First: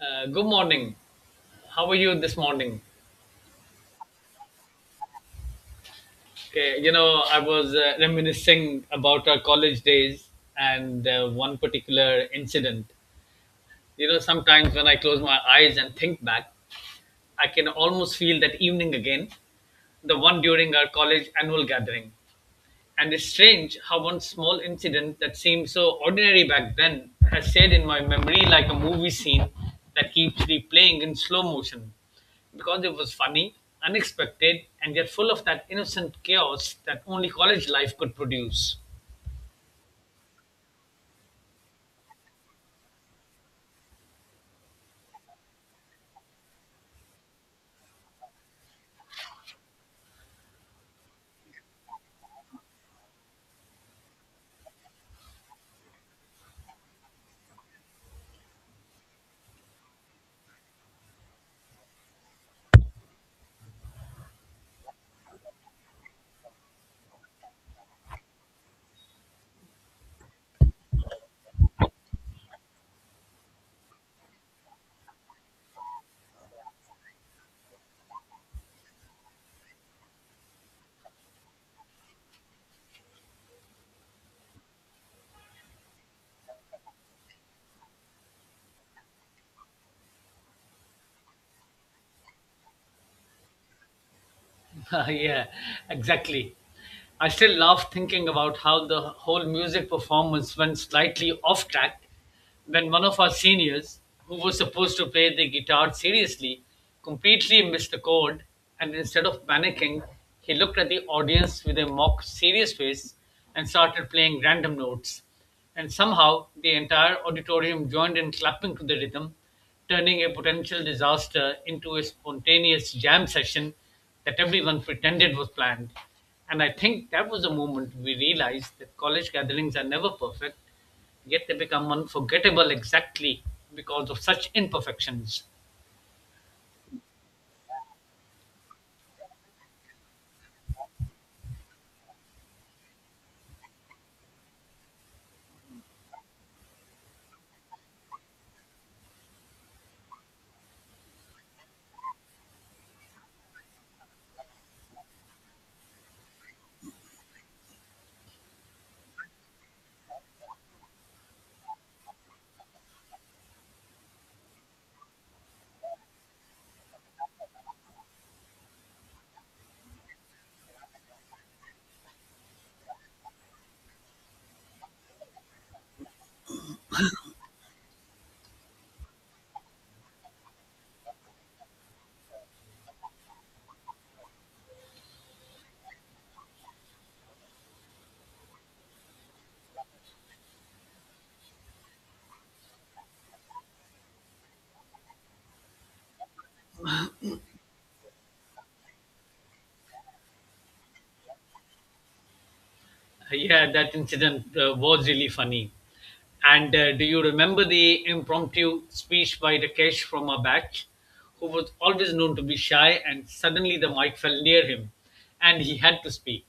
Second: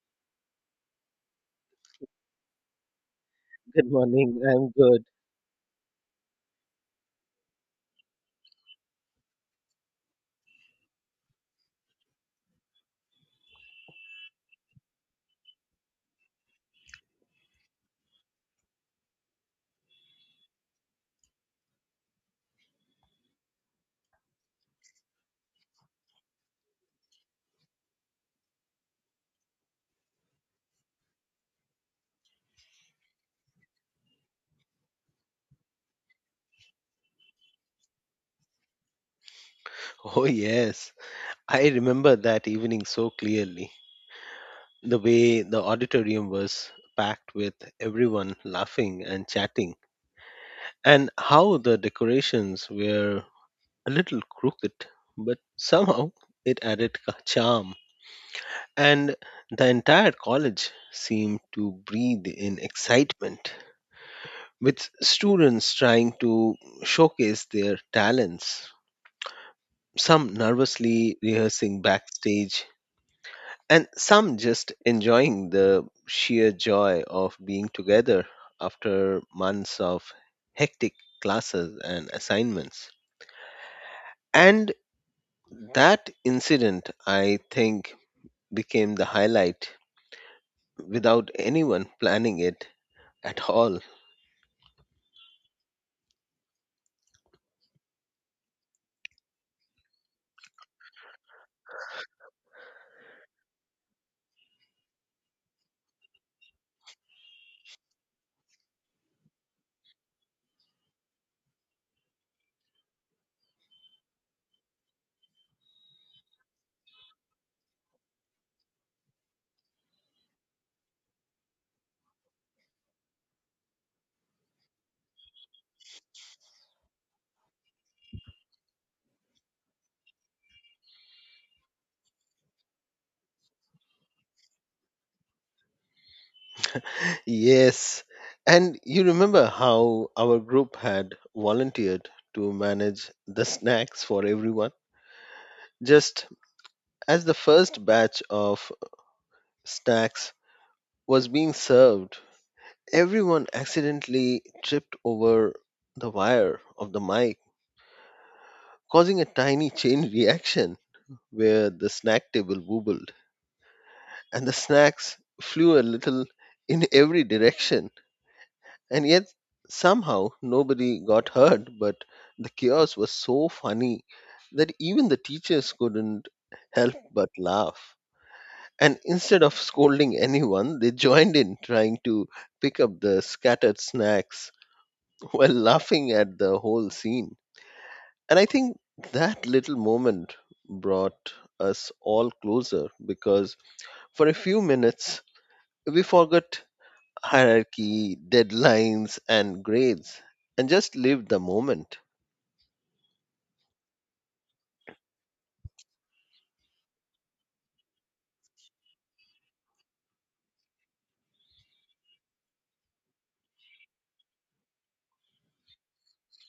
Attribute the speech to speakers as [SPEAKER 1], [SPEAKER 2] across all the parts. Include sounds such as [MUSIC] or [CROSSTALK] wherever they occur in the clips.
[SPEAKER 1] Good morning. How are you this morning?
[SPEAKER 2] Good morning. I'm good.
[SPEAKER 1] Okay, you know, I was reminiscing about our college days and one particular incident. You know, sometimes when I close my eyes and think back, I can almost feel that evening again, the one during our college annual gathering. And it's strange how one small incident that seemed so ordinary back then has stayed in my memory like a movie scene that keeps replaying in slow motion because it was funny, unexpected, and yet full of that innocent chaos that only college life could produce.
[SPEAKER 2] [LAUGHS] Oh, yes. I remember that evening so clearly. The way the auditorium was packed with everyone laughing and chatting, and how the decorations were a little crooked, but somehow it added charm. And the entire college seemed to breathe in excitement, with students trying to showcase their talents some nervously rehearsing backstage and some just enjoying the sheer joy of being together after months of hectic classes and assignments. And that incident, I think, became the highlight without anyone planning it at all. [LAUGHS]
[SPEAKER 1] [LAUGHS] Yeah, exactly. I still laugh thinking about how the whole music performance went slightly off track when one of our seniors, who was supposed to play the guitar seriously, completely missed the chord and instead of panicking, he looked at the audience with a mock serious face and started playing random notes and somehow the entire auditorium joined in clapping to the rhythm, turning a potential disaster into a spontaneous jam session that everyone pretended was planned. And I think that was the moment we realized that college gatherings are never perfect, yet they become unforgettable exactly because of such imperfections.
[SPEAKER 2] Yes. And you remember how our group had volunteered to manage the snacks for everyone? Just as the first batch of snacks was being served, everyone accidentally tripped over the wire of the mic, causing a tiny chain [LAUGHS] reaction where the snack table wobbled and the snacks flew a little in every direction. And yet, somehow, nobody got hurt, but the chaos was so funny that even the teachers couldn't help but laugh. And instead of scolding anyone, they joined in trying to pick up the scattered snacks while laughing at the whole scene. And I think that little moment brought us all closer because for a few minutes we forgot hierarchy, deadlines, and grades and just lived the moment.
[SPEAKER 1] Yeah, that incident was really funny. And do you remember the impromptu speech by Rakesh from our batch, who was always known to be shy, and suddenly the mic fell near him and he had to speak?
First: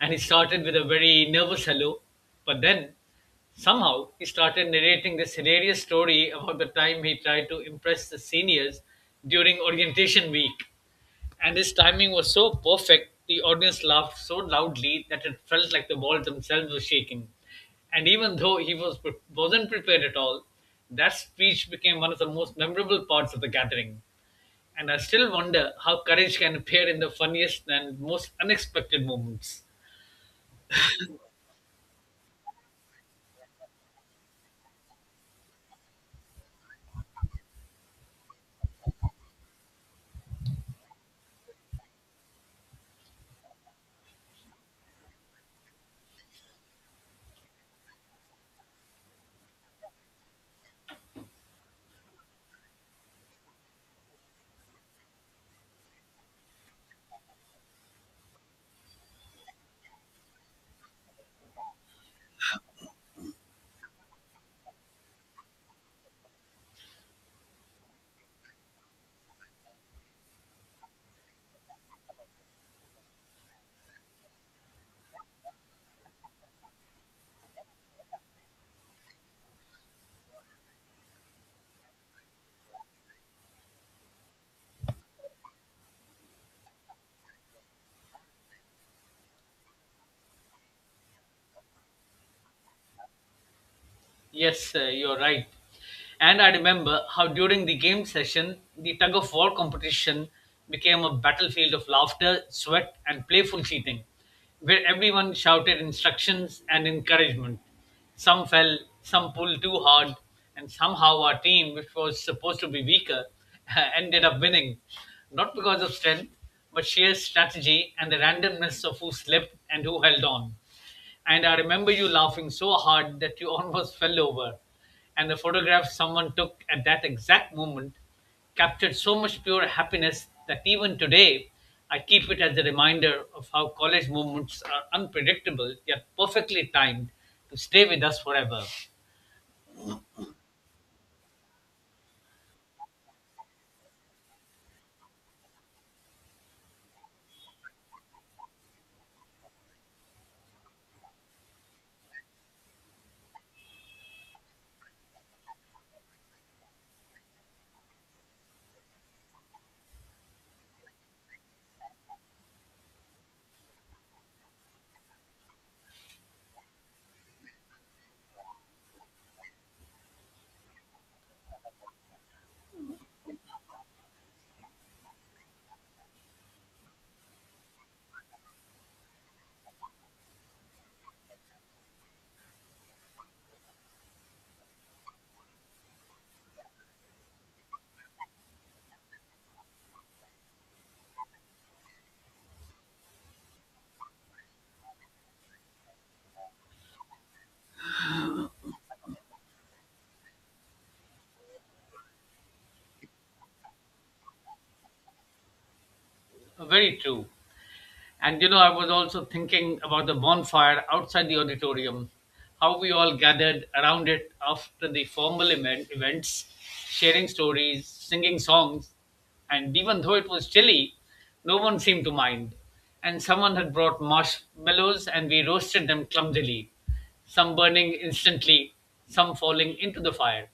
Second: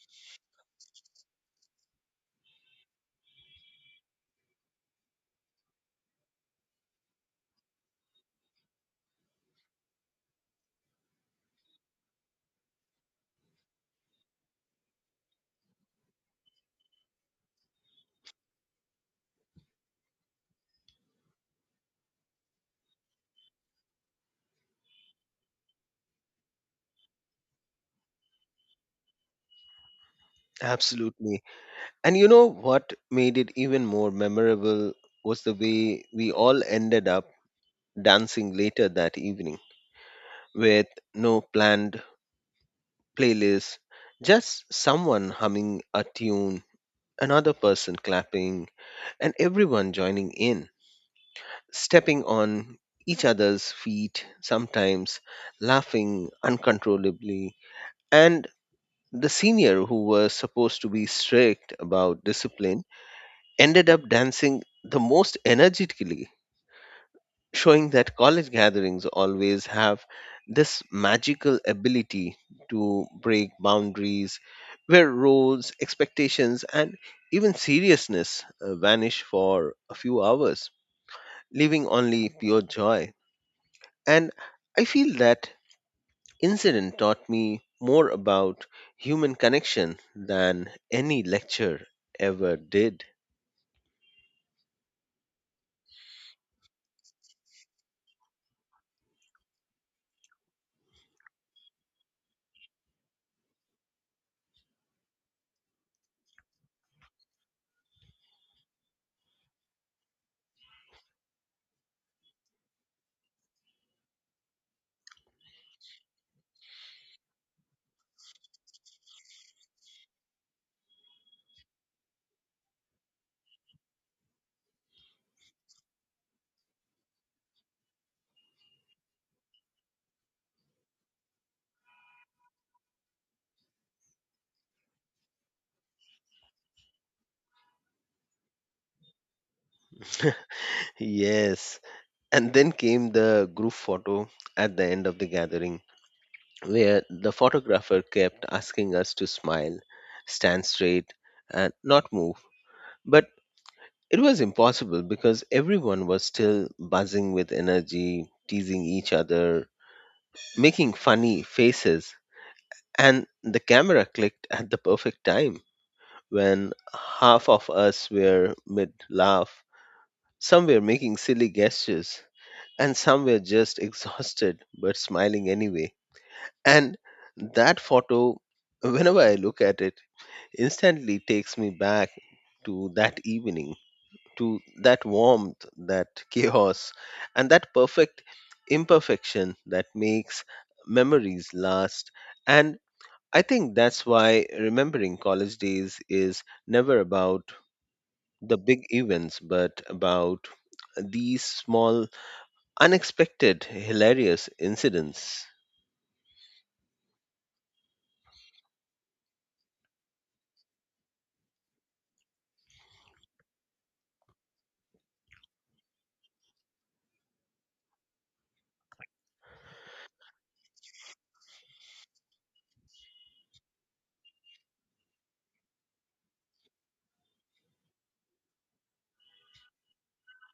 [SPEAKER 1] And he started with a very nervous hello, but then somehow he started narrating this hilarious story about the time he tried to impress the seniors during orientation week, and his timing was so perfect the audience laughed so loudly that it felt like the walls themselves were shaking. And even though he was wasn't prepared at all, that speech became one of the most memorable parts of the gathering, and I still wonder how courage can appear in the funniest and most unexpected moments.
[SPEAKER 2] Absolutely. And you know what made it even more memorable was the way we all ended up dancing later that evening with no planned playlist, just someone humming a tune another person clapping, and everyone joining in, stepping on each other's feet, sometimes laughing uncontrollably. And the senior, who was supposed to be strict about discipline, ended up dancing the most energetically showing that college gatherings always have this magical ability to break boundaries where roles, expectations, and even seriousness vanish for a few hours, leaving only pure joy. And I feel that incident taught me more about human connection than any lecture ever did. [LAUGHS]
[SPEAKER 1] Yes, you're right. And I remember how during the game session, the tug of war competition became a battlefield of laughter, sweat, and playful cheating, where everyone shouted instructions and encouragement. Some fell, some pulled too hard, and somehow our team, which was supposed to be weaker, [LAUGHS] ended up winning. Not because of strength, but sheer strategy and the randomness of who slipped and who held on. And I remember you laughing so hard that you [LAUGHS] almost fell over. And the photograph someone took at that exact moment captured so much pure happiness that even today I keep it as a reminder of how college moments are unpredictable yet perfectly timed to stay with us forever.
[SPEAKER 2] Yes. And then came the group photo at the end of the gathering where the photographer kept asking us to smile, stand straight, and not move. But it was impossible because everyone was still buzzing with energy, teasing each other, making funny faces, and the camera clicked at the perfect time when half of us were mid laugh, some were making silly gestures, and some were just exhausted but smiling anyway. And that photo, whenever I look at it, instantly takes me back to that evening, to that warmth, that chaos, and that perfect imperfection that makes memories last. And I think that's why remembering college days is never about the big events, but about these small, unexpected, hilarious incidents.
[SPEAKER 1] Very true. And you know, I was also thinking about the bonfire outside the auditorium, how we all gathered around it after the formal event, events, sharing stories, singing songs, and even though it was chilly, no one seemed to mind. And someone had brought marshmallows and we roasted them clumsily, some burning instantly, some falling into the fire.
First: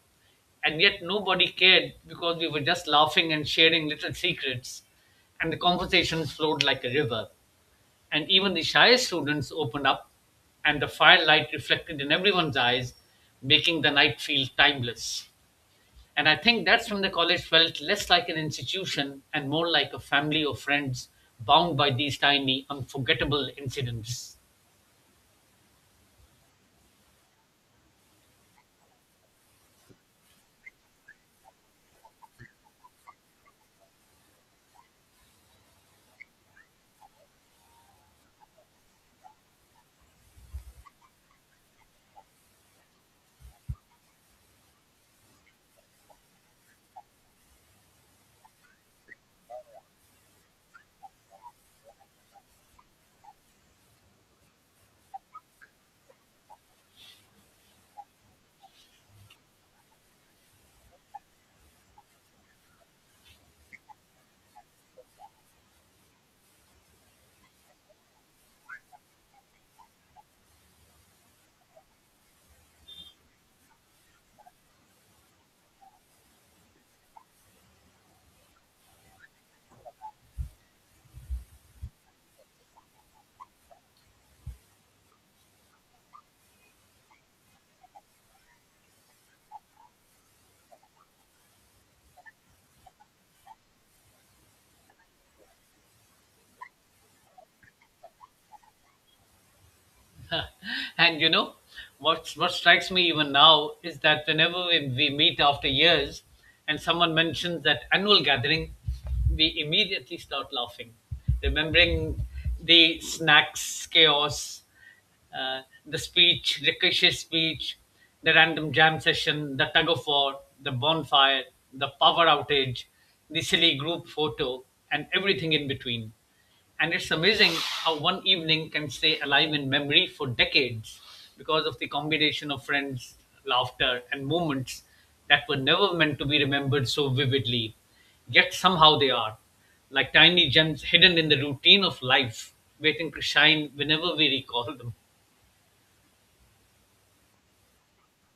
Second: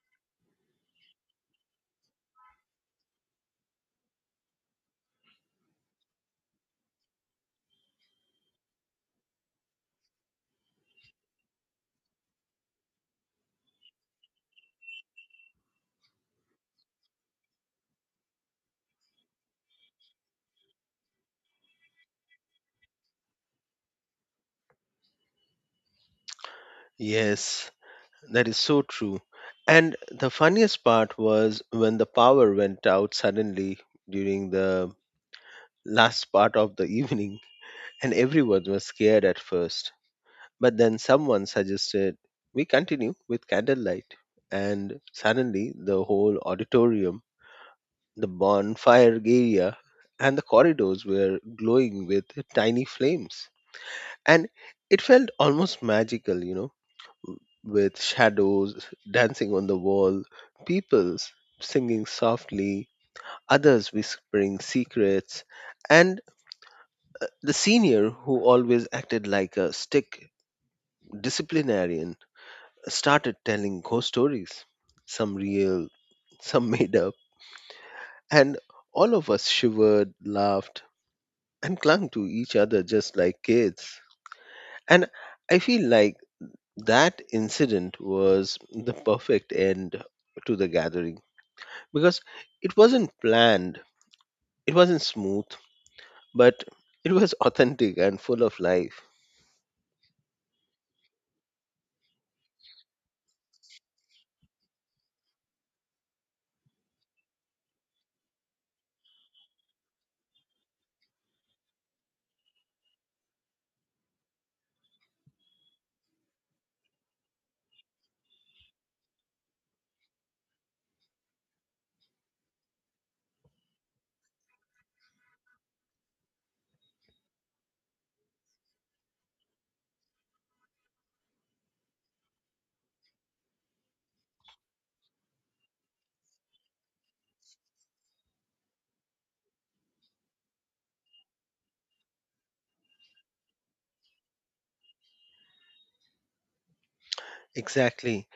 [SPEAKER 1] And yet nobody cared because we were just laughing and sharing little secrets, and the conversations flowed like a river and even the shyest students opened up, and the firelight reflected in everyone's eyes, making the night feel timeless. And I think that's when the college felt less like an institution and more like a family of friends bound by these tiny, unforgettable incidents.
[SPEAKER 2] Yes, that is so true. And the funniest part was when the power went out suddenly during the last part of the [LAUGHS] evening, and everyone was scared at first. But then someone suggested we continue with candlelight, and suddenly the whole auditorium, the bonfire area, and the corridors were glowing with tiny flames. And it felt almost magical, with shadows dancing on the wall, people singing softly, others whispering secrets, and the senior who always acted like a stick disciplinarian started telling ghost stories, some real, some [LAUGHS] made up, and all of us shivered, laughed, and clung to each other just like kids. And I feel like that incident was the perfect end to the gathering because it wasn't planned, it wasn't smooth, but it was [LAUGHS] authentic and full of life.
[SPEAKER 1] [LAUGHS] And you know, what strikes me even now is that whenever we meet after years, and someone mentions that annual gathering, we immediately start laughing, remembering the snacks chaos, the speech, Rikishi's speech, the random jam session, the tug of war, the bonfire, the power outage, the silly group photo, and everything in between. And it's amazing how one evening can stay alive in memory for decades because of the combination of friends, laughter, and moments that were never meant to be remembered so vividly, yet somehow they are, like tiny gems hidden in the routine of life, waiting to shine whenever we recall them.
[SPEAKER 2] Exactly.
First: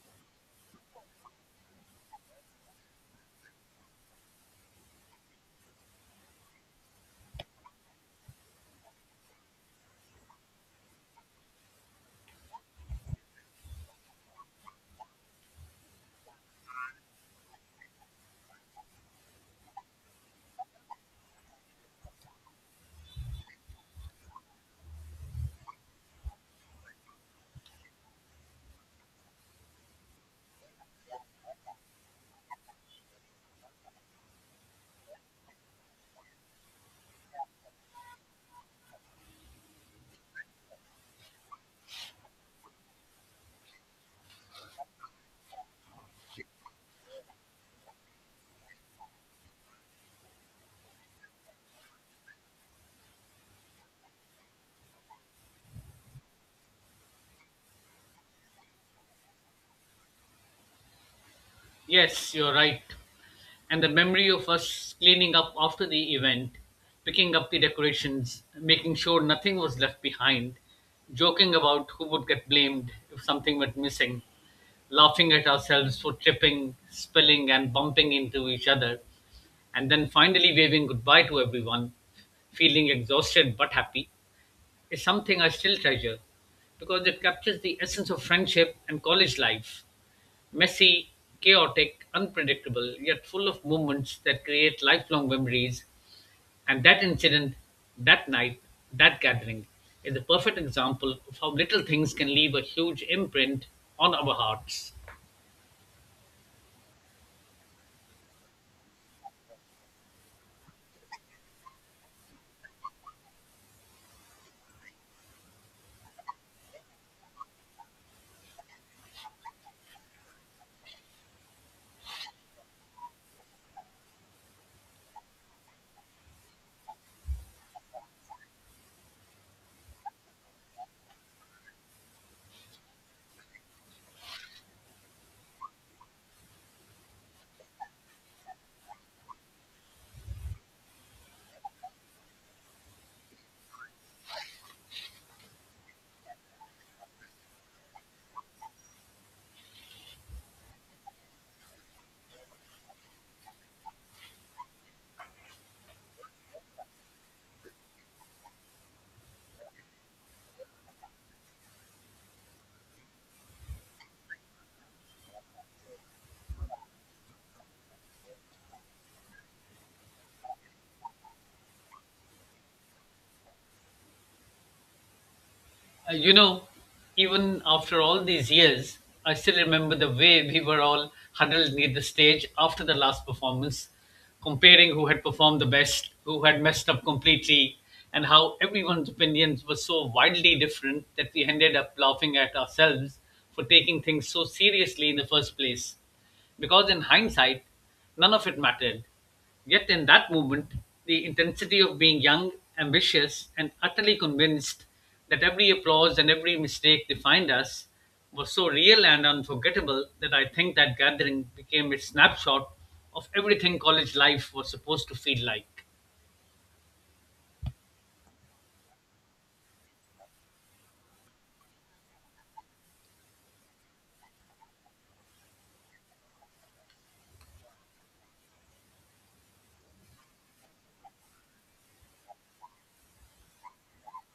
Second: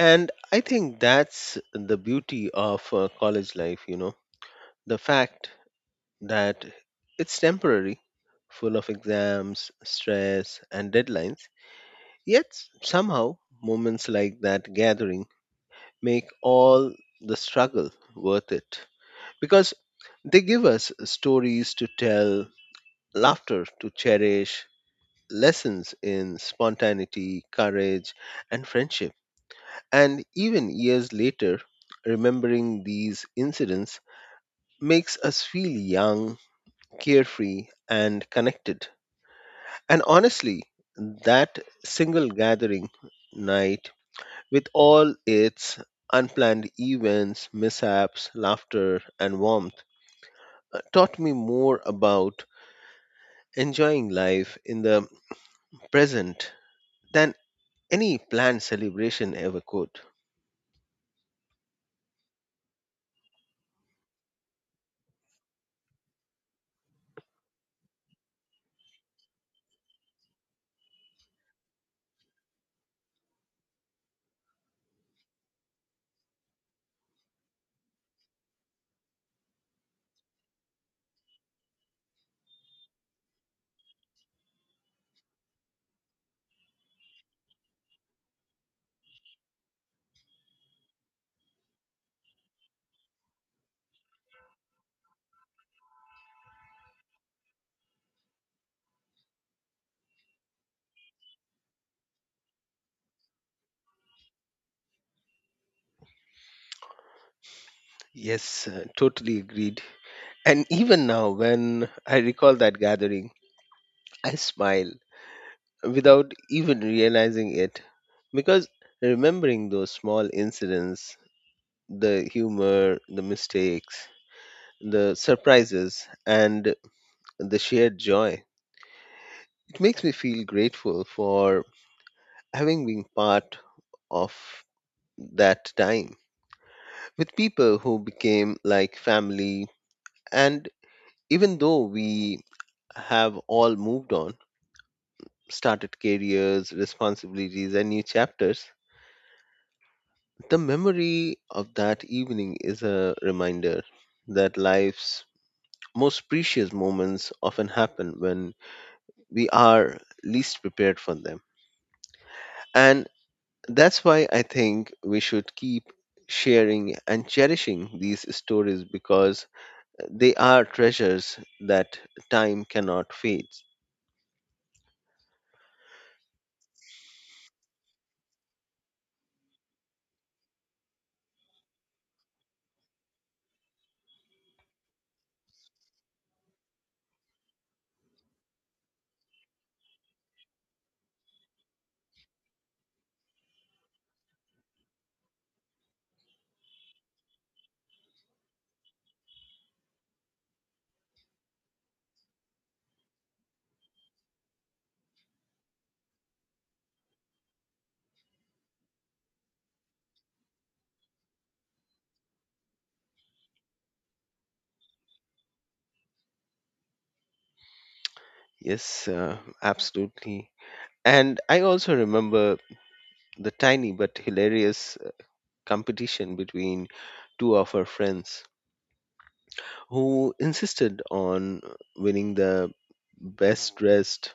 [SPEAKER 2] And I think that's the beauty of college life, the fact that it's temporary, full of exams, stress, and deadlines. Yet somehow, moments like that gathering make all the struggle worth it because they give us stories to tell, laughter to cherish, lessons in spontaneity, courage, and friendship. And even years later, remembering these incidents makes us feel young, carefree, and connected. And honestly, that single gathering night, with all its unplanned events, mishaps, laughter, and warmth, taught me more about enjoying life in the present than any planned celebration ever could.
[SPEAKER 1] Yes, you're right. And the memory of us cleaning up after the event, picking up the decorations, making sure nothing was left behind, joking about who would get blamed if something went missing, laughing at ourselves for tripping, spilling, and bumping into each other, and then finally waving goodbye to everyone, feeling exhausted but happy, is something I still treasure because it captures the essence of friendship and college life messy, chaotic, unpredictable, yet full of moments that create lifelong memories. And that incident, that night, that gathering is a perfect example of how little things can leave a huge imprint on our hearts.
[SPEAKER 2] Yes, totally agreed. And even now, when I recall that gathering, I smile without even realizing it because remembering those small incidents, the humor, the mistakes, the surprises, and the shared joy, it makes me feel grateful for having been part of that time with people who became like family. And even though we have all moved on, started careers, responsibilities, and new chapters, the memory of that evening is a reminder that life's most precious moments often happen when we are least prepared for them. And that's why I think we should keep sharing and cherishing these stories because they are treasures that time cannot fade.
[SPEAKER 1] You know, even after all these years, I still remember the way we were all huddled near the stage after the last performance, comparing who had performed the best, who had messed up completely, and how everyone's opinions were so wildly different that we ended up laughing at ourselves for taking things so seriously in the first place because in hindsight, none of it mattered. Yet in that moment, the intensity of being young, ambitious, and utterly convinced that every applause and every mistake defined us was so real and unforgettable that I think that gathering became a snapshot of everything college life was supposed to feel like.
[SPEAKER 2] Yes, absolutely. And I also remember the tiny but hilarious competition between two of her friends who insisted on winning the best dressed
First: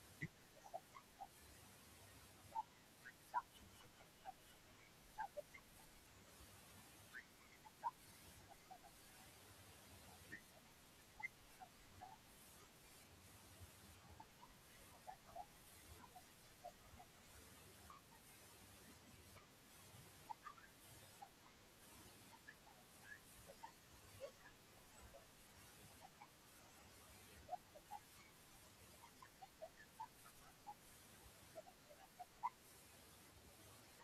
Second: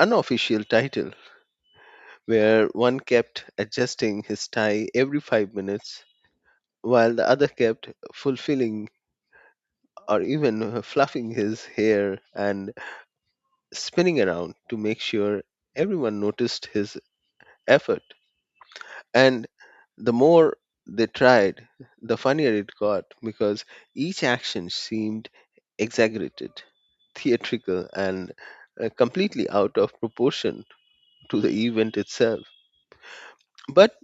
[SPEAKER 2] unofficial title, where one kept adjusting his tie every 5 minutes while the other kept fulfilling or even fluffing his hair and spinning around to make sure everyone noticed his effort. And the more they tried, the funnier it got because each action seemed exaggerated, theatrical, and completely out of proportion to the event itself. But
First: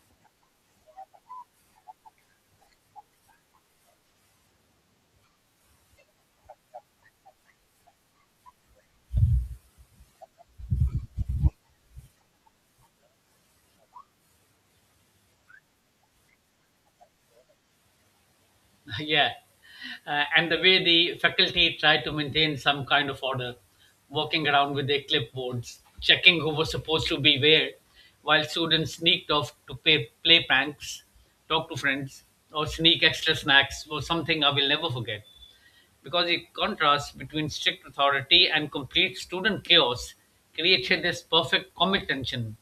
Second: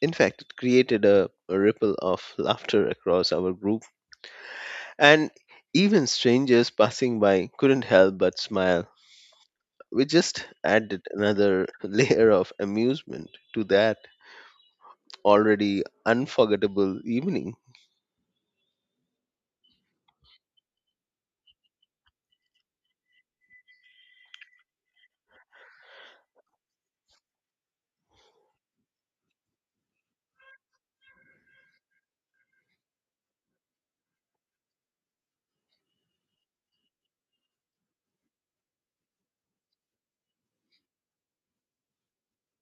[SPEAKER 2] in fact, it created a ripple of laughter across our group, and even strangers passing by couldn't help but smile. We just added another [LAUGHS] layer of amusement to that already unforgettable evening.
[SPEAKER 1] [LAUGHS] Yeah. And the way the faculty tried to maintain some kind of order, walking around with their clipboards, checking who was supposed to be where, while students sneaked off to pay, play pranks, talk to friends, or sneak extra snacks was something I will never forget because the contrast between strict authority and complete student chaos created this perfect comic tension.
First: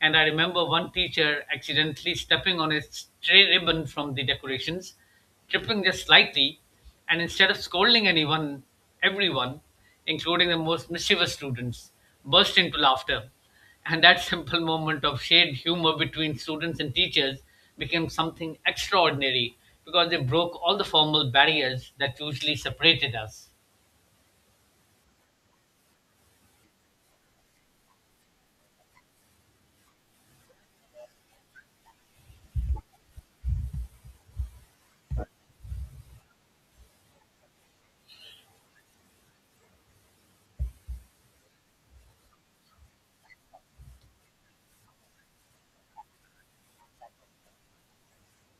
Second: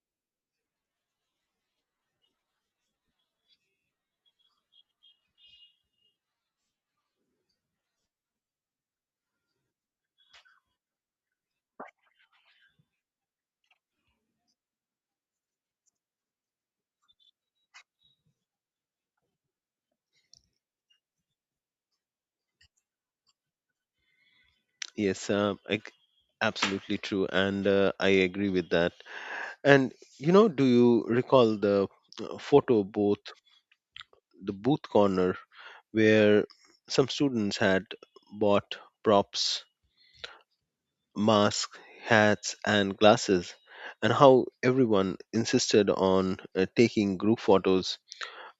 [SPEAKER 1] And I remember one teacher accidentally stepping on a stray ribbon from the decorations, tripping just slightly, and instead of scolding anyone, everyone, including the most mischievous students, burst into laughter and that simple moment of shared humor between students and teachers became something extraordinary because it broke all the formal barriers that usually separated us.
[SPEAKER 2] Yes, absolutely true, and I agree with that. And do you recall the photo booth, the booth corner, where some students had bought props, masks, hats, and glasses, and how everyone insisted on taking group photos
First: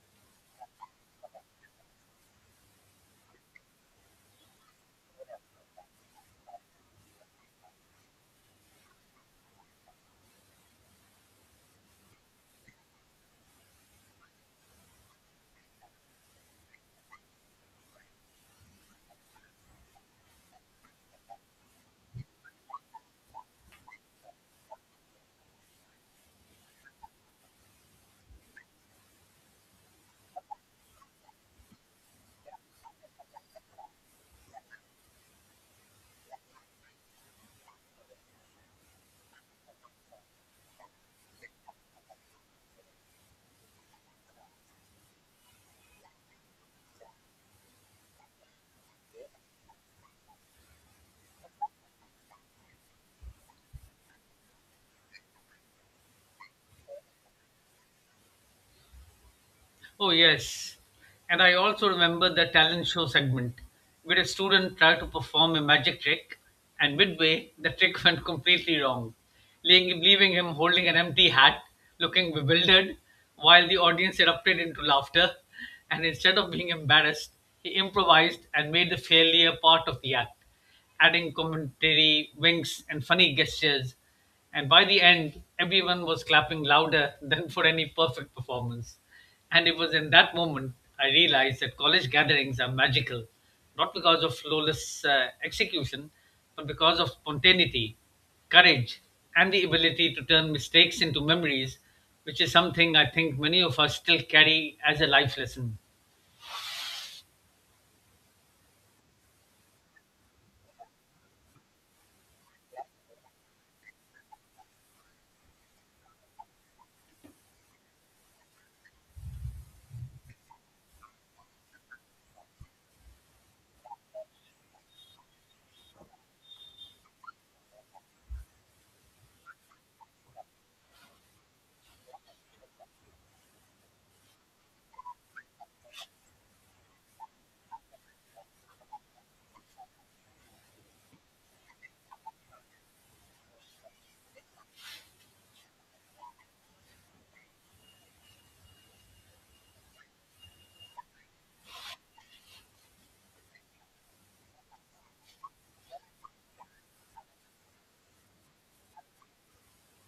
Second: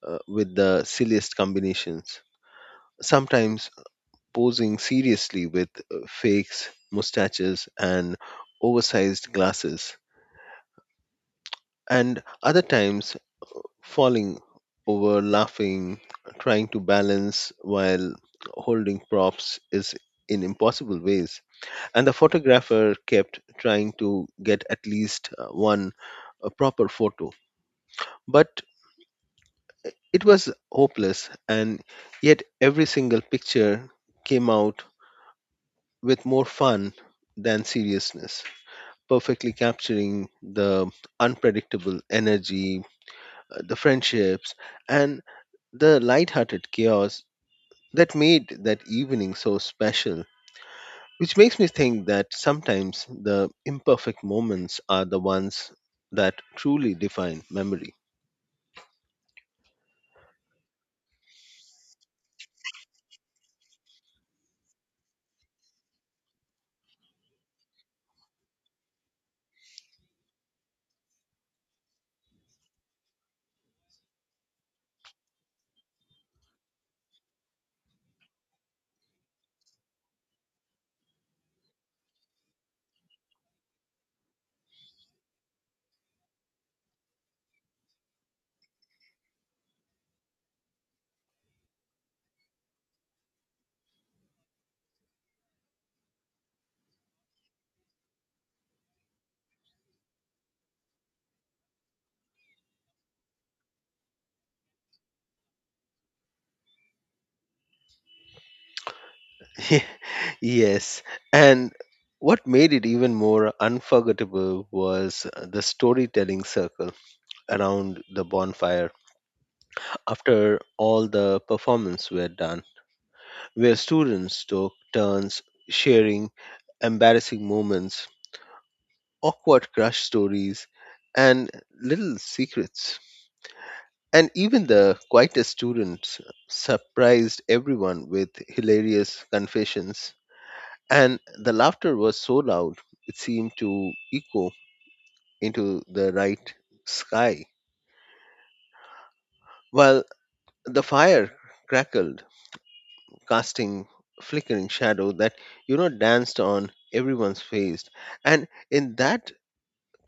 [SPEAKER 2] with the silliest combinations, sometimes posing seriously with fakes, mustaches, and oversized glasses. And other times falling over laughing trying to balance while holding props is in impossible ways and the photographer kept trying to get at least one proper photo but it was hopeless and yet every single picture came out with more fun than seriousness perfectly capturing the unpredictable energy, the friendships and the light-hearted chaos that made that evening so special, which makes me think that sometimes the imperfect moments are the ones that truly define memory.
[SPEAKER 1] Oh, yes. And I also remember the talent show segment where a student tried to perform a magic trick, and midway, the trick [LAUGHS] went completely wrong, leaving him holding an empty hat, looking bewildered, while the audience erupted into laughter. And instead of being embarrassed, he improvised and made the failure part of the act, adding commentary, winks, and funny gestures. And by the end, everyone was clapping louder than for any perfect performance. And it was in that moment I realized that college gatherings are magical, not because of flawless execution, but because of spontaneity, courage, and the ability to turn mistakes into memories, which is something I think many of us still carry as a life lesson.
[SPEAKER 2] [LAUGHS] Yes, and what made it even more unforgettable was the storytelling circle around the bonfire after all the performance were done, where students took turns sharing embarrassing moments awkward crush stories, and little secrets. And even the quietest students surprised everyone with hilarious confessions. And the laughter was so loud, it seemed to echo into the night sky, while the fire crackled, casting flickering shadow that danced on everyone's face. And in that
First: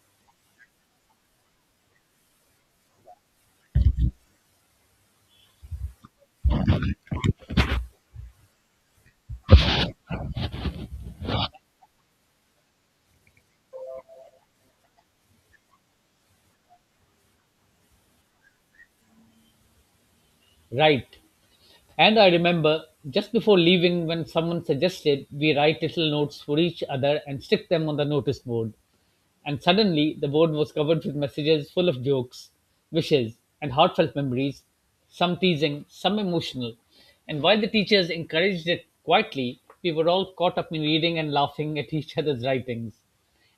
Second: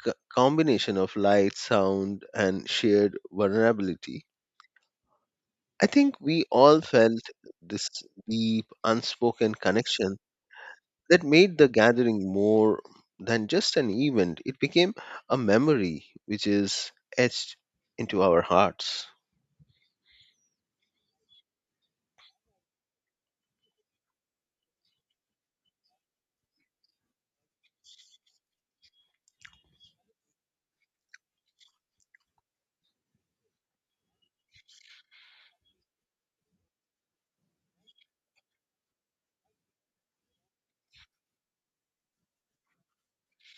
[SPEAKER 2] combination of light, sound, and shared vulnerability, I think we all felt this deep, unspoken connection that made the gathering more than just an event. It became a memory which is etched into our hearts.
[SPEAKER 1] Right. And I remember just before leaving when someone suggested we write little notes for each other and stick them on the notice board. And suddenly the board was covered with messages full of jokes, wishes, and heartfelt memories, some teasing, some emotional. And while the teachers encouraged it quietly, we were all caught up in reading and laughing at each other's writings.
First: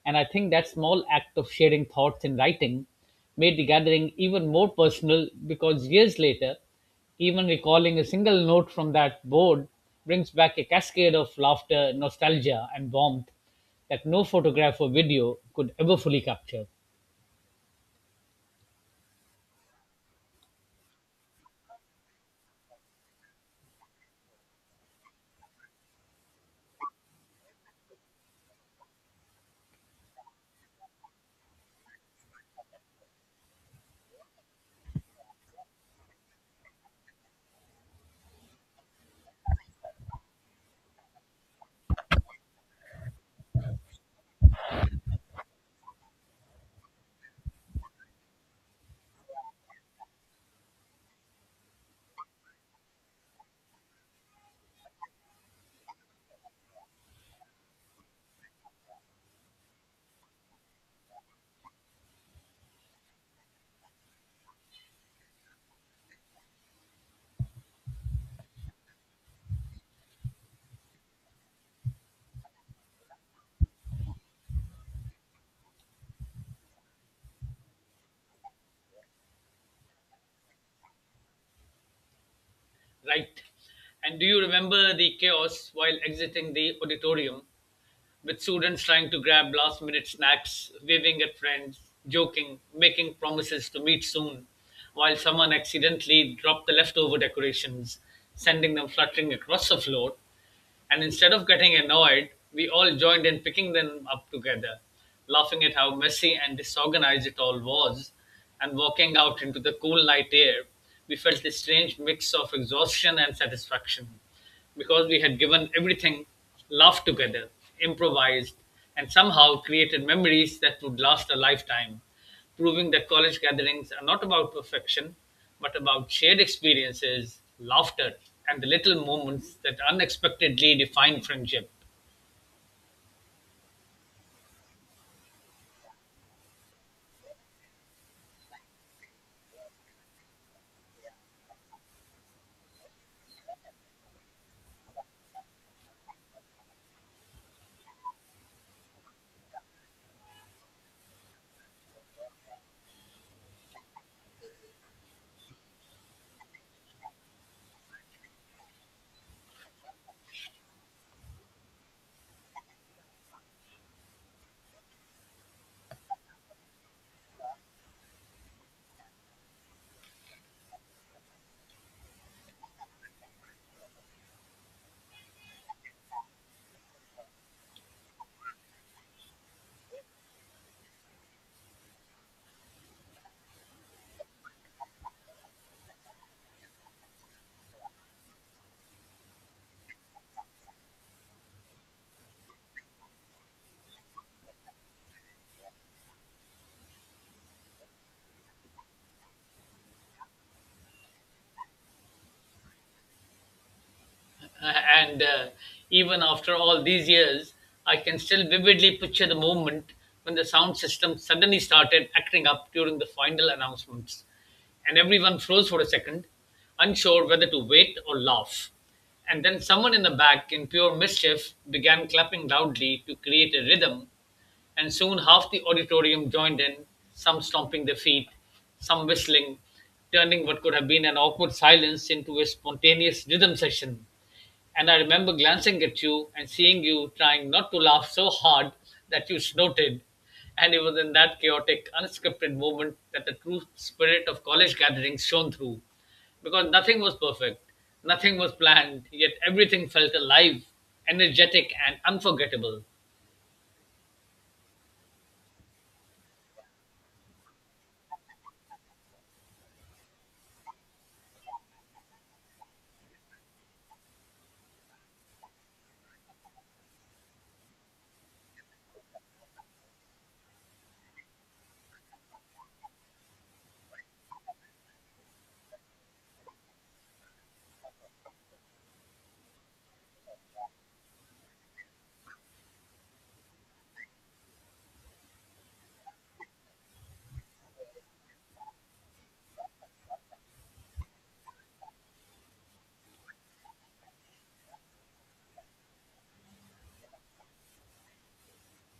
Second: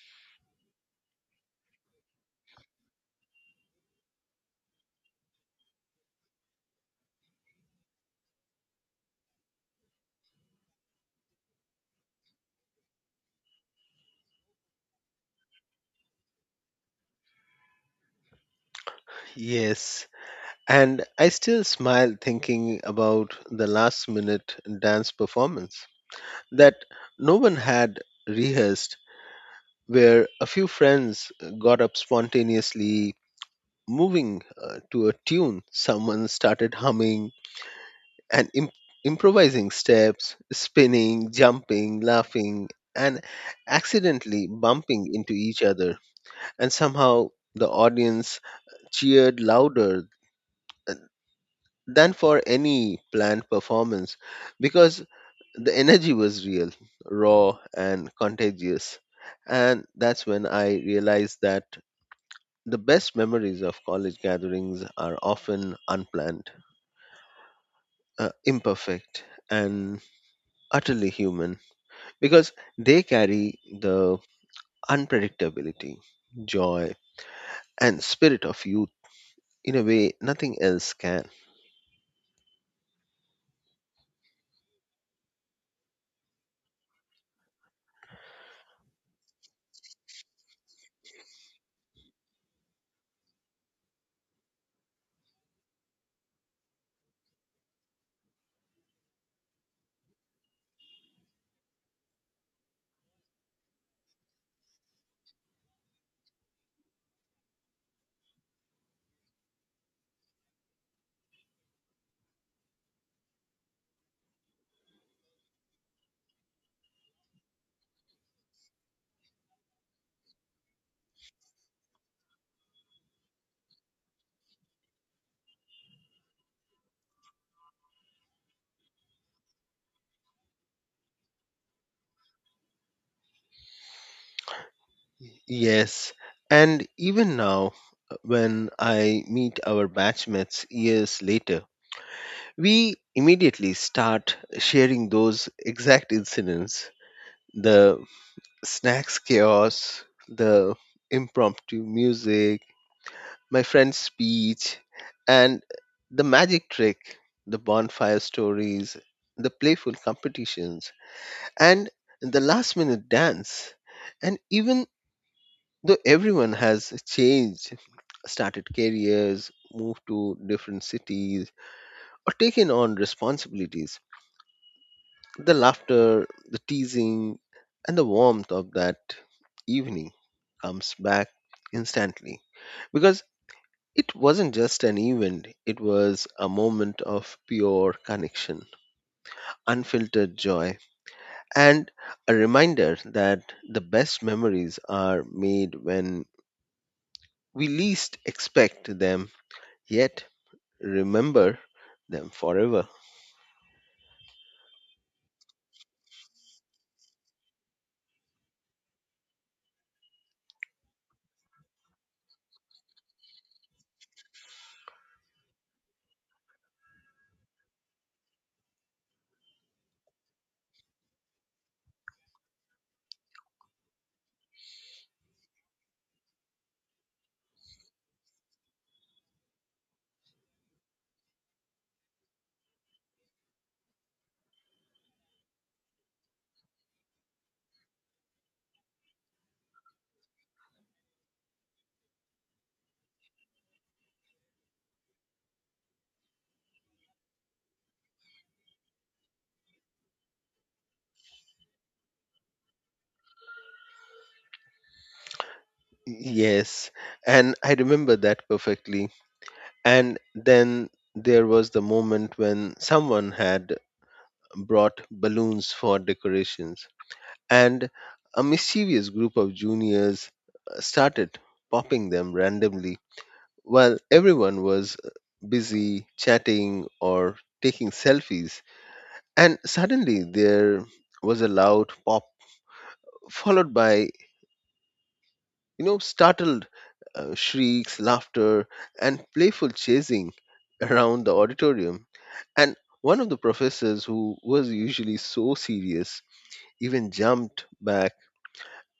[SPEAKER 1] And I think that small act of sharing thoughts in writing made the gathering even more personal because years later, even recalling a single note from that board brings back a cascade of laughter, nostalgia, and warmth that no photograph or video could ever fully capture.
[SPEAKER 2] Yes. And I still smile thinking about the last minute dance performance that no one had rehearsed, where a few friends got up spontaneously, moving to a tune someone started humming and improvising steps, spinning, jumping, laughing, and accidentally bumping into each other. And somehow the audience cheered louder uh, than for any planned performance because the energy was real, raw, and contagious. And that's when I realized that the best memories of college gatherings are often unplanned, imperfect, and utterly human, because they carry the unpredictability, joy, and spirit of youth in a way nothing else can.
[SPEAKER 1] Right. And do you remember the chaos while exiting the auditorium, with students trying to grab last minute snacks, waving at friends, joking, making promises to meet soon, while someone accidentally dropped the leftover decorations, sending them fluttering across the floor? And instead of getting annoyed, we all joined in picking them up together, laughing at how messy and disorganized it all was. And walking out into the cool night air, we felt a strange mix of exhaustion and satisfaction because we had given everything, laughed together, improvised, and somehow created memories that would last a lifetime, proving that college gatherings are not about perfection, but about shared experiences, laughter, and the little moments that unexpectedly define friendship.
[SPEAKER 2] Yes, and even now, when I meet our batchmates years later, we immediately start sharing those exact incidents the snacks chaos, the impromptu music, my friend's speech, and the magic trick, the bonfire stories, the playful competitions, and the last minute dance. And even though everyone has changed, started careers, moved to different cities, or taken on responsibilities, the laughter, the teasing, and the warmth of that evening comes back instantly because it wasn't just an event, it was a moment of pure connection, unfiltered joy, and a reminder that the best memories are made when we least expect them, yet remember them forever.
[SPEAKER 1] [LAUGHS] And even after all these years, I can still vividly picture the moment when the sound system suddenly started acting up during the final announcements, and everyone froze for a second, unsure whether to wait or laugh. And then someone in the back, in pure mischief, began clapping loudly to create a rhythm and soon half the auditorium joined in, some stomping their feet, some whistling, turning what could have been an awkward silence into a spontaneous rhythm session. And I remember glancing at you and seeing you trying not to laugh so hard that you snorted. And it was in that chaotic, unscripted moment that the true spirit of college gatherings shone through. Because nothing was perfect, nothing was planned, yet everything felt alive, energetic, and unforgettable.
[SPEAKER 2] Yes, and I remember that perfectly. And then there was the moment when someone had brought balloons for decorations and a mischievous group of juniors started popping them randomly while everyone was busy chatting or taking selfies and suddenly there was a loud pop followed by startled shrieks laughter and playful chasing around the auditorium and one of the professors who was usually so serious even jumped back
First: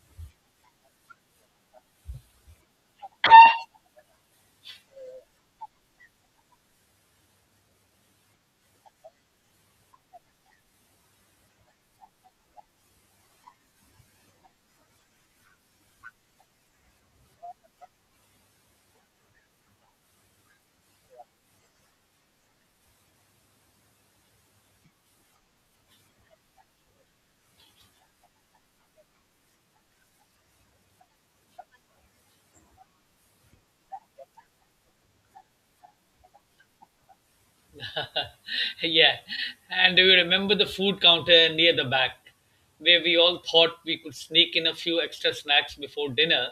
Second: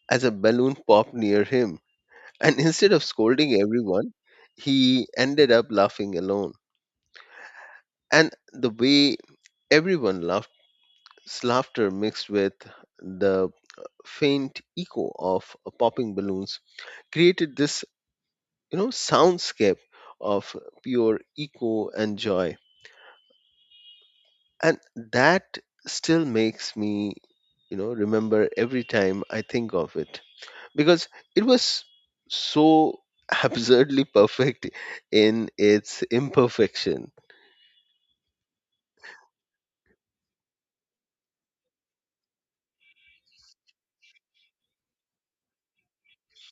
[SPEAKER 2] as a balloon popped near him. And instead of scolding everyone, he ended up laughing alone. And the way everyone laughed, his laughter mixed with the faint echo of popping balloons created this, soundscape of pure echo and joy. And that still makes me, remember every time I think of it because it was so [LAUGHS] absurdly perfect in its imperfection.
[SPEAKER 1] [LAUGHS] Yeah. And do you remember the food counter near the back, where we all thought we could sneak in a few extra snacks before dinner,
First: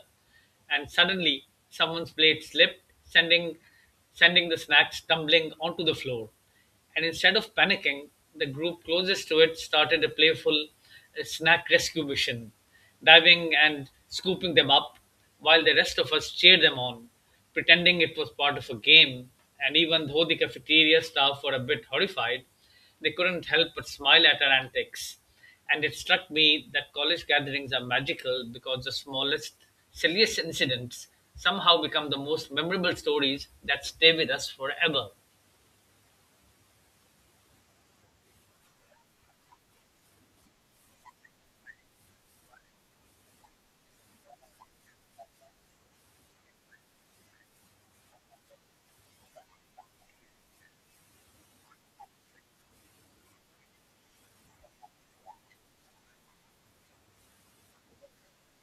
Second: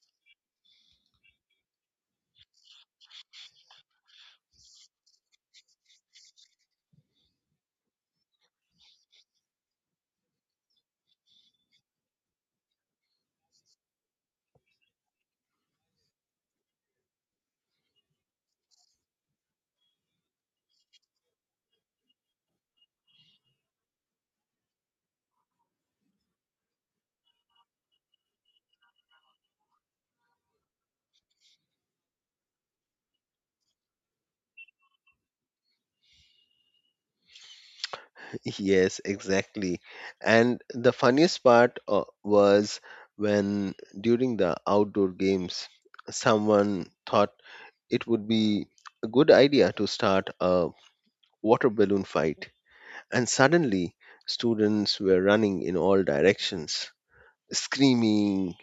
[SPEAKER 1] and suddenly someone's blade slipped, sending the snacks tumbling onto the floor? And instead of panicking, the group closest to it started a playful snack rescue mission, diving and scooping them up, while the rest of us cheered them on pretending it was part of a game, and even though the cafeteria staff were a bit horrified, they couldn't help but smile at our antics. And it struck me that college gatherings are magical because the smallest, silliest incidents somehow become the most memorable stories that stay with us forever.
[SPEAKER 2] Yes, exactly. And the funniest part was when during the outdoor games, someone thought it would be a good idea to start a water balloon fight. And suddenly, students were running in all directions, screaming,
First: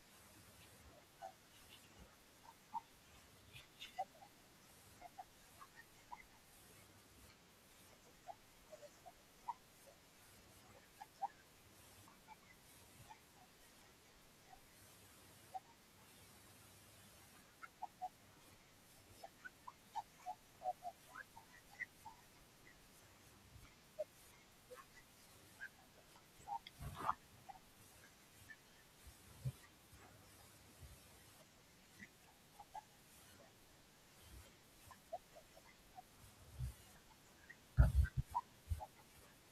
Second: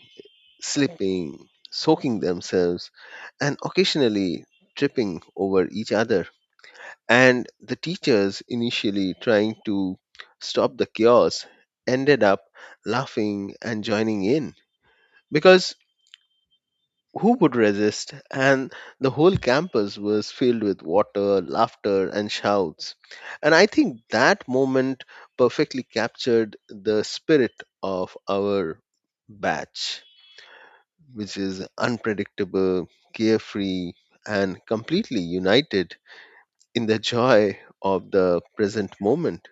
[SPEAKER 2] slipping, soaking themselves, and occasionally tripping over each other. And the teachers, initially trying to stop the chaos, ended up laughing and joining in because who would resist? And the whole campus was filled with water, laughter, and shouts. And I think that moment perfectly captured the spirit of our batch, which is unpredictable, carefree, and completely united in the joy of the present moment,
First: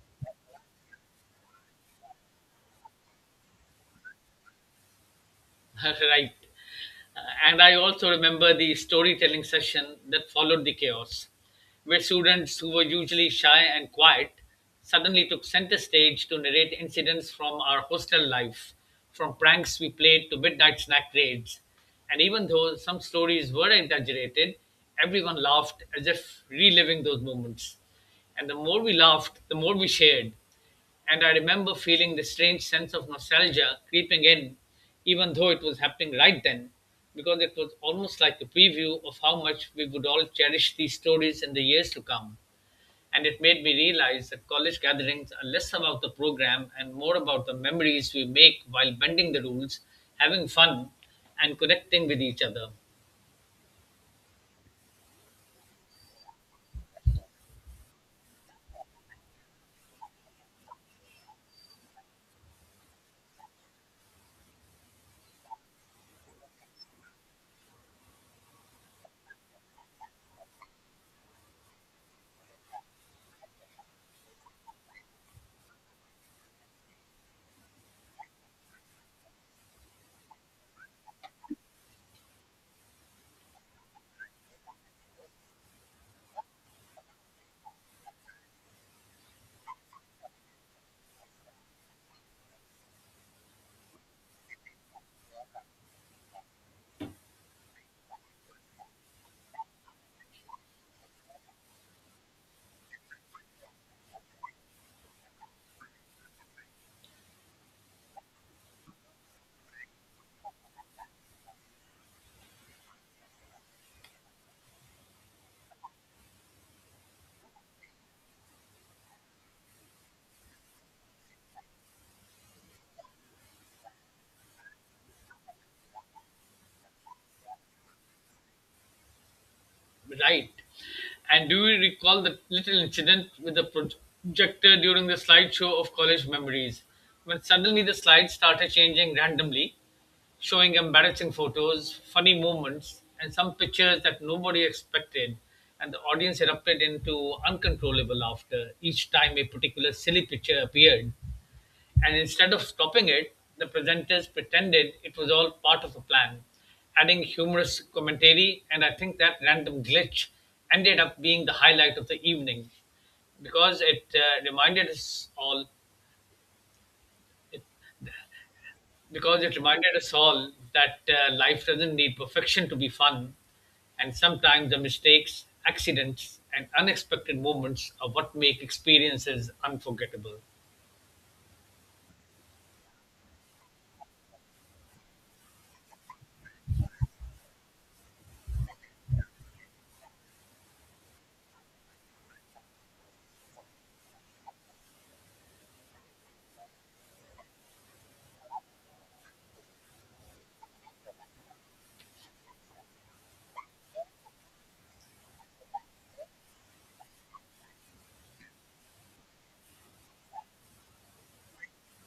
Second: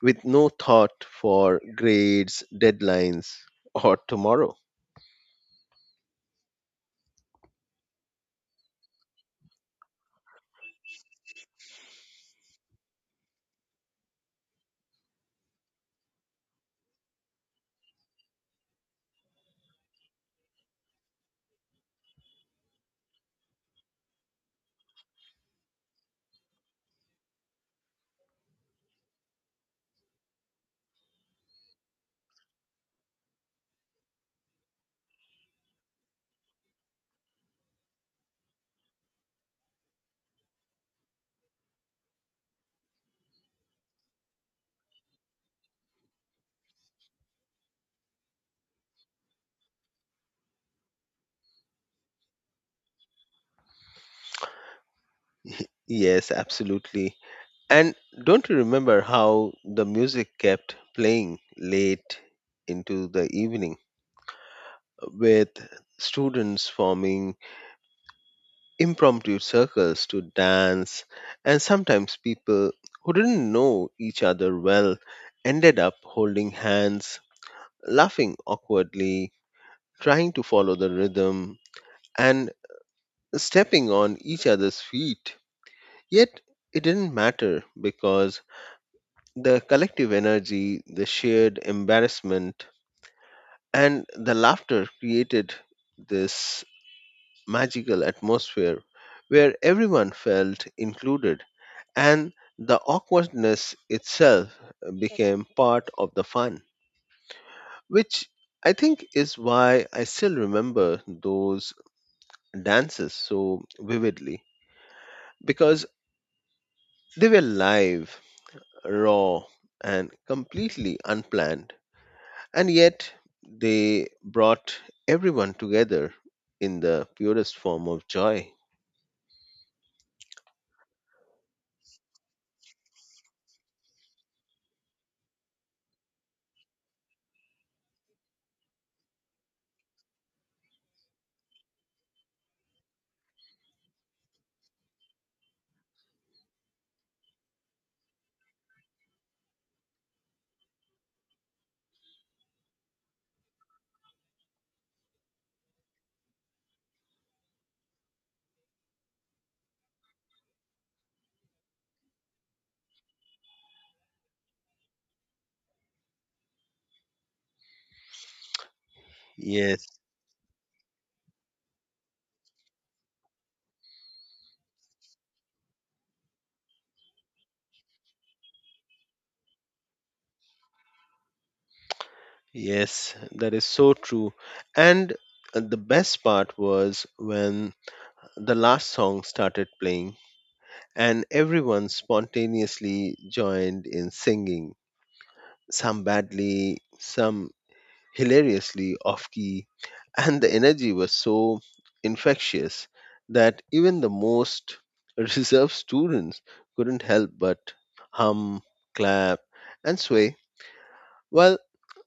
[SPEAKER 2] with no thought for grades, deadlines, or tomorrow.
[SPEAKER 1] [LAUGHS] Right. Uh, and I also remember the storytelling session that followed the chaos, where students who were usually shy and quiet suddenly took center stage to narrate incidents from our hostel life, from pranks we played to midnight snack raids. And even though some stories were exaggerated, everyone laughed as if reliving those moments. And the more we laughed, the more we shared. And I remember feeling this strange sense of nostalgia creeping in, even though it was happening right then, because it was almost like a preview of how much we would all cherish these stories in the years to come. And it made me realize that college gatherings are less about the program and more about the memories we make while bending the rules, having fun, and connecting with each other.
[SPEAKER 2] Yes, absolutely. And don't you remember how the music kept playing late into the evening with students forming impromptu circles to dance? And sometimes people who didn't know each other well ended up holding hands, laughing awkwardly, trying to follow the rhythm, and stepping on each other's feet. Yet it didn't matter because the collective energy, the shared embarrassment, and the laughter created this magical atmosphere where everyone felt included and the awkwardness itself became part of the fun, which I think is why I still remember those dances so vividly because they were live raw, and completely unplanned. And yet, they brought everyone together in the purest form of joy.
[SPEAKER 1] Right. And do you recall the little incident with the projector during the slideshow of college memories, when suddenly the slides started changing randomly, showing embarrassing photos, funny moments, and some pictures that nobody expected, and the audience erupted into uncontrollable laughter each time a particular silly picture appeared? And instead of stopping it, the presenters pretended it was all part of a plan, adding humorous commentary. And I think that random glitch ended up being the highlight of the evening because it uh, reminded us all because it reminded
[SPEAKER 2] Yes,
[SPEAKER 1] us all that life doesn't need perfection to be fun, and sometimes the mistakes accidents and unexpected moments are what make experiences unforgettable.
[SPEAKER 2] yes, that is so true. And the best part was when the last song started playing and everyone spontaneously joined in singing, some badly, some hilariously off key, and the energy was so infectious that even the most [LAUGHS] reserved students couldn't help but hum, clap, and sway, while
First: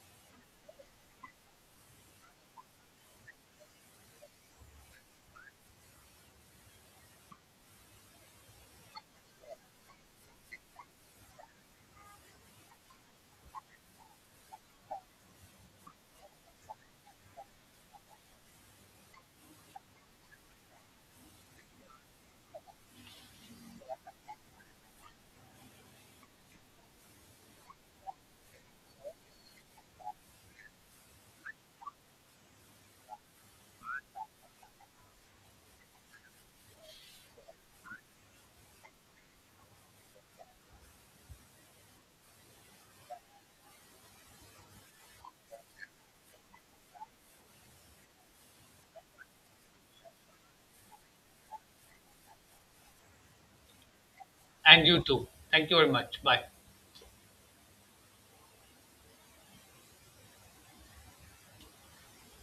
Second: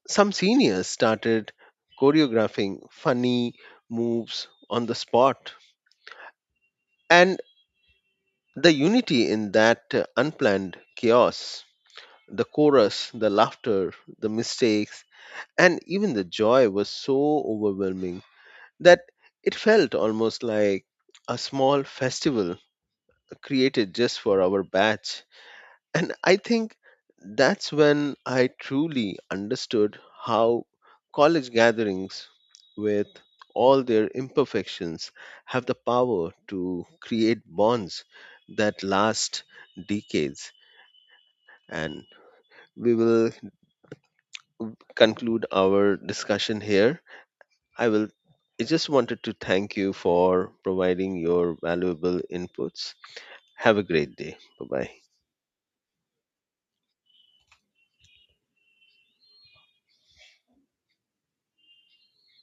[SPEAKER 2] some seniors started choreographing funny moves on the spot. And the unity in that unplanned chaos, the chorus, the laughter, the mistakes, and even the joy was so overwhelming that it felt almost like a small festival created just for our batch. And I think that's when I truly understood how college gatherings, with all their imperfections, have the power to create bonds that last decades. And we will conclude our discussion here. I will. I just wanted to thank you for providing your valuable inputs. Have a great day. Bye
[SPEAKER 1] And
[SPEAKER 2] bye.
[SPEAKER 1] you too, thank you very much. Bye.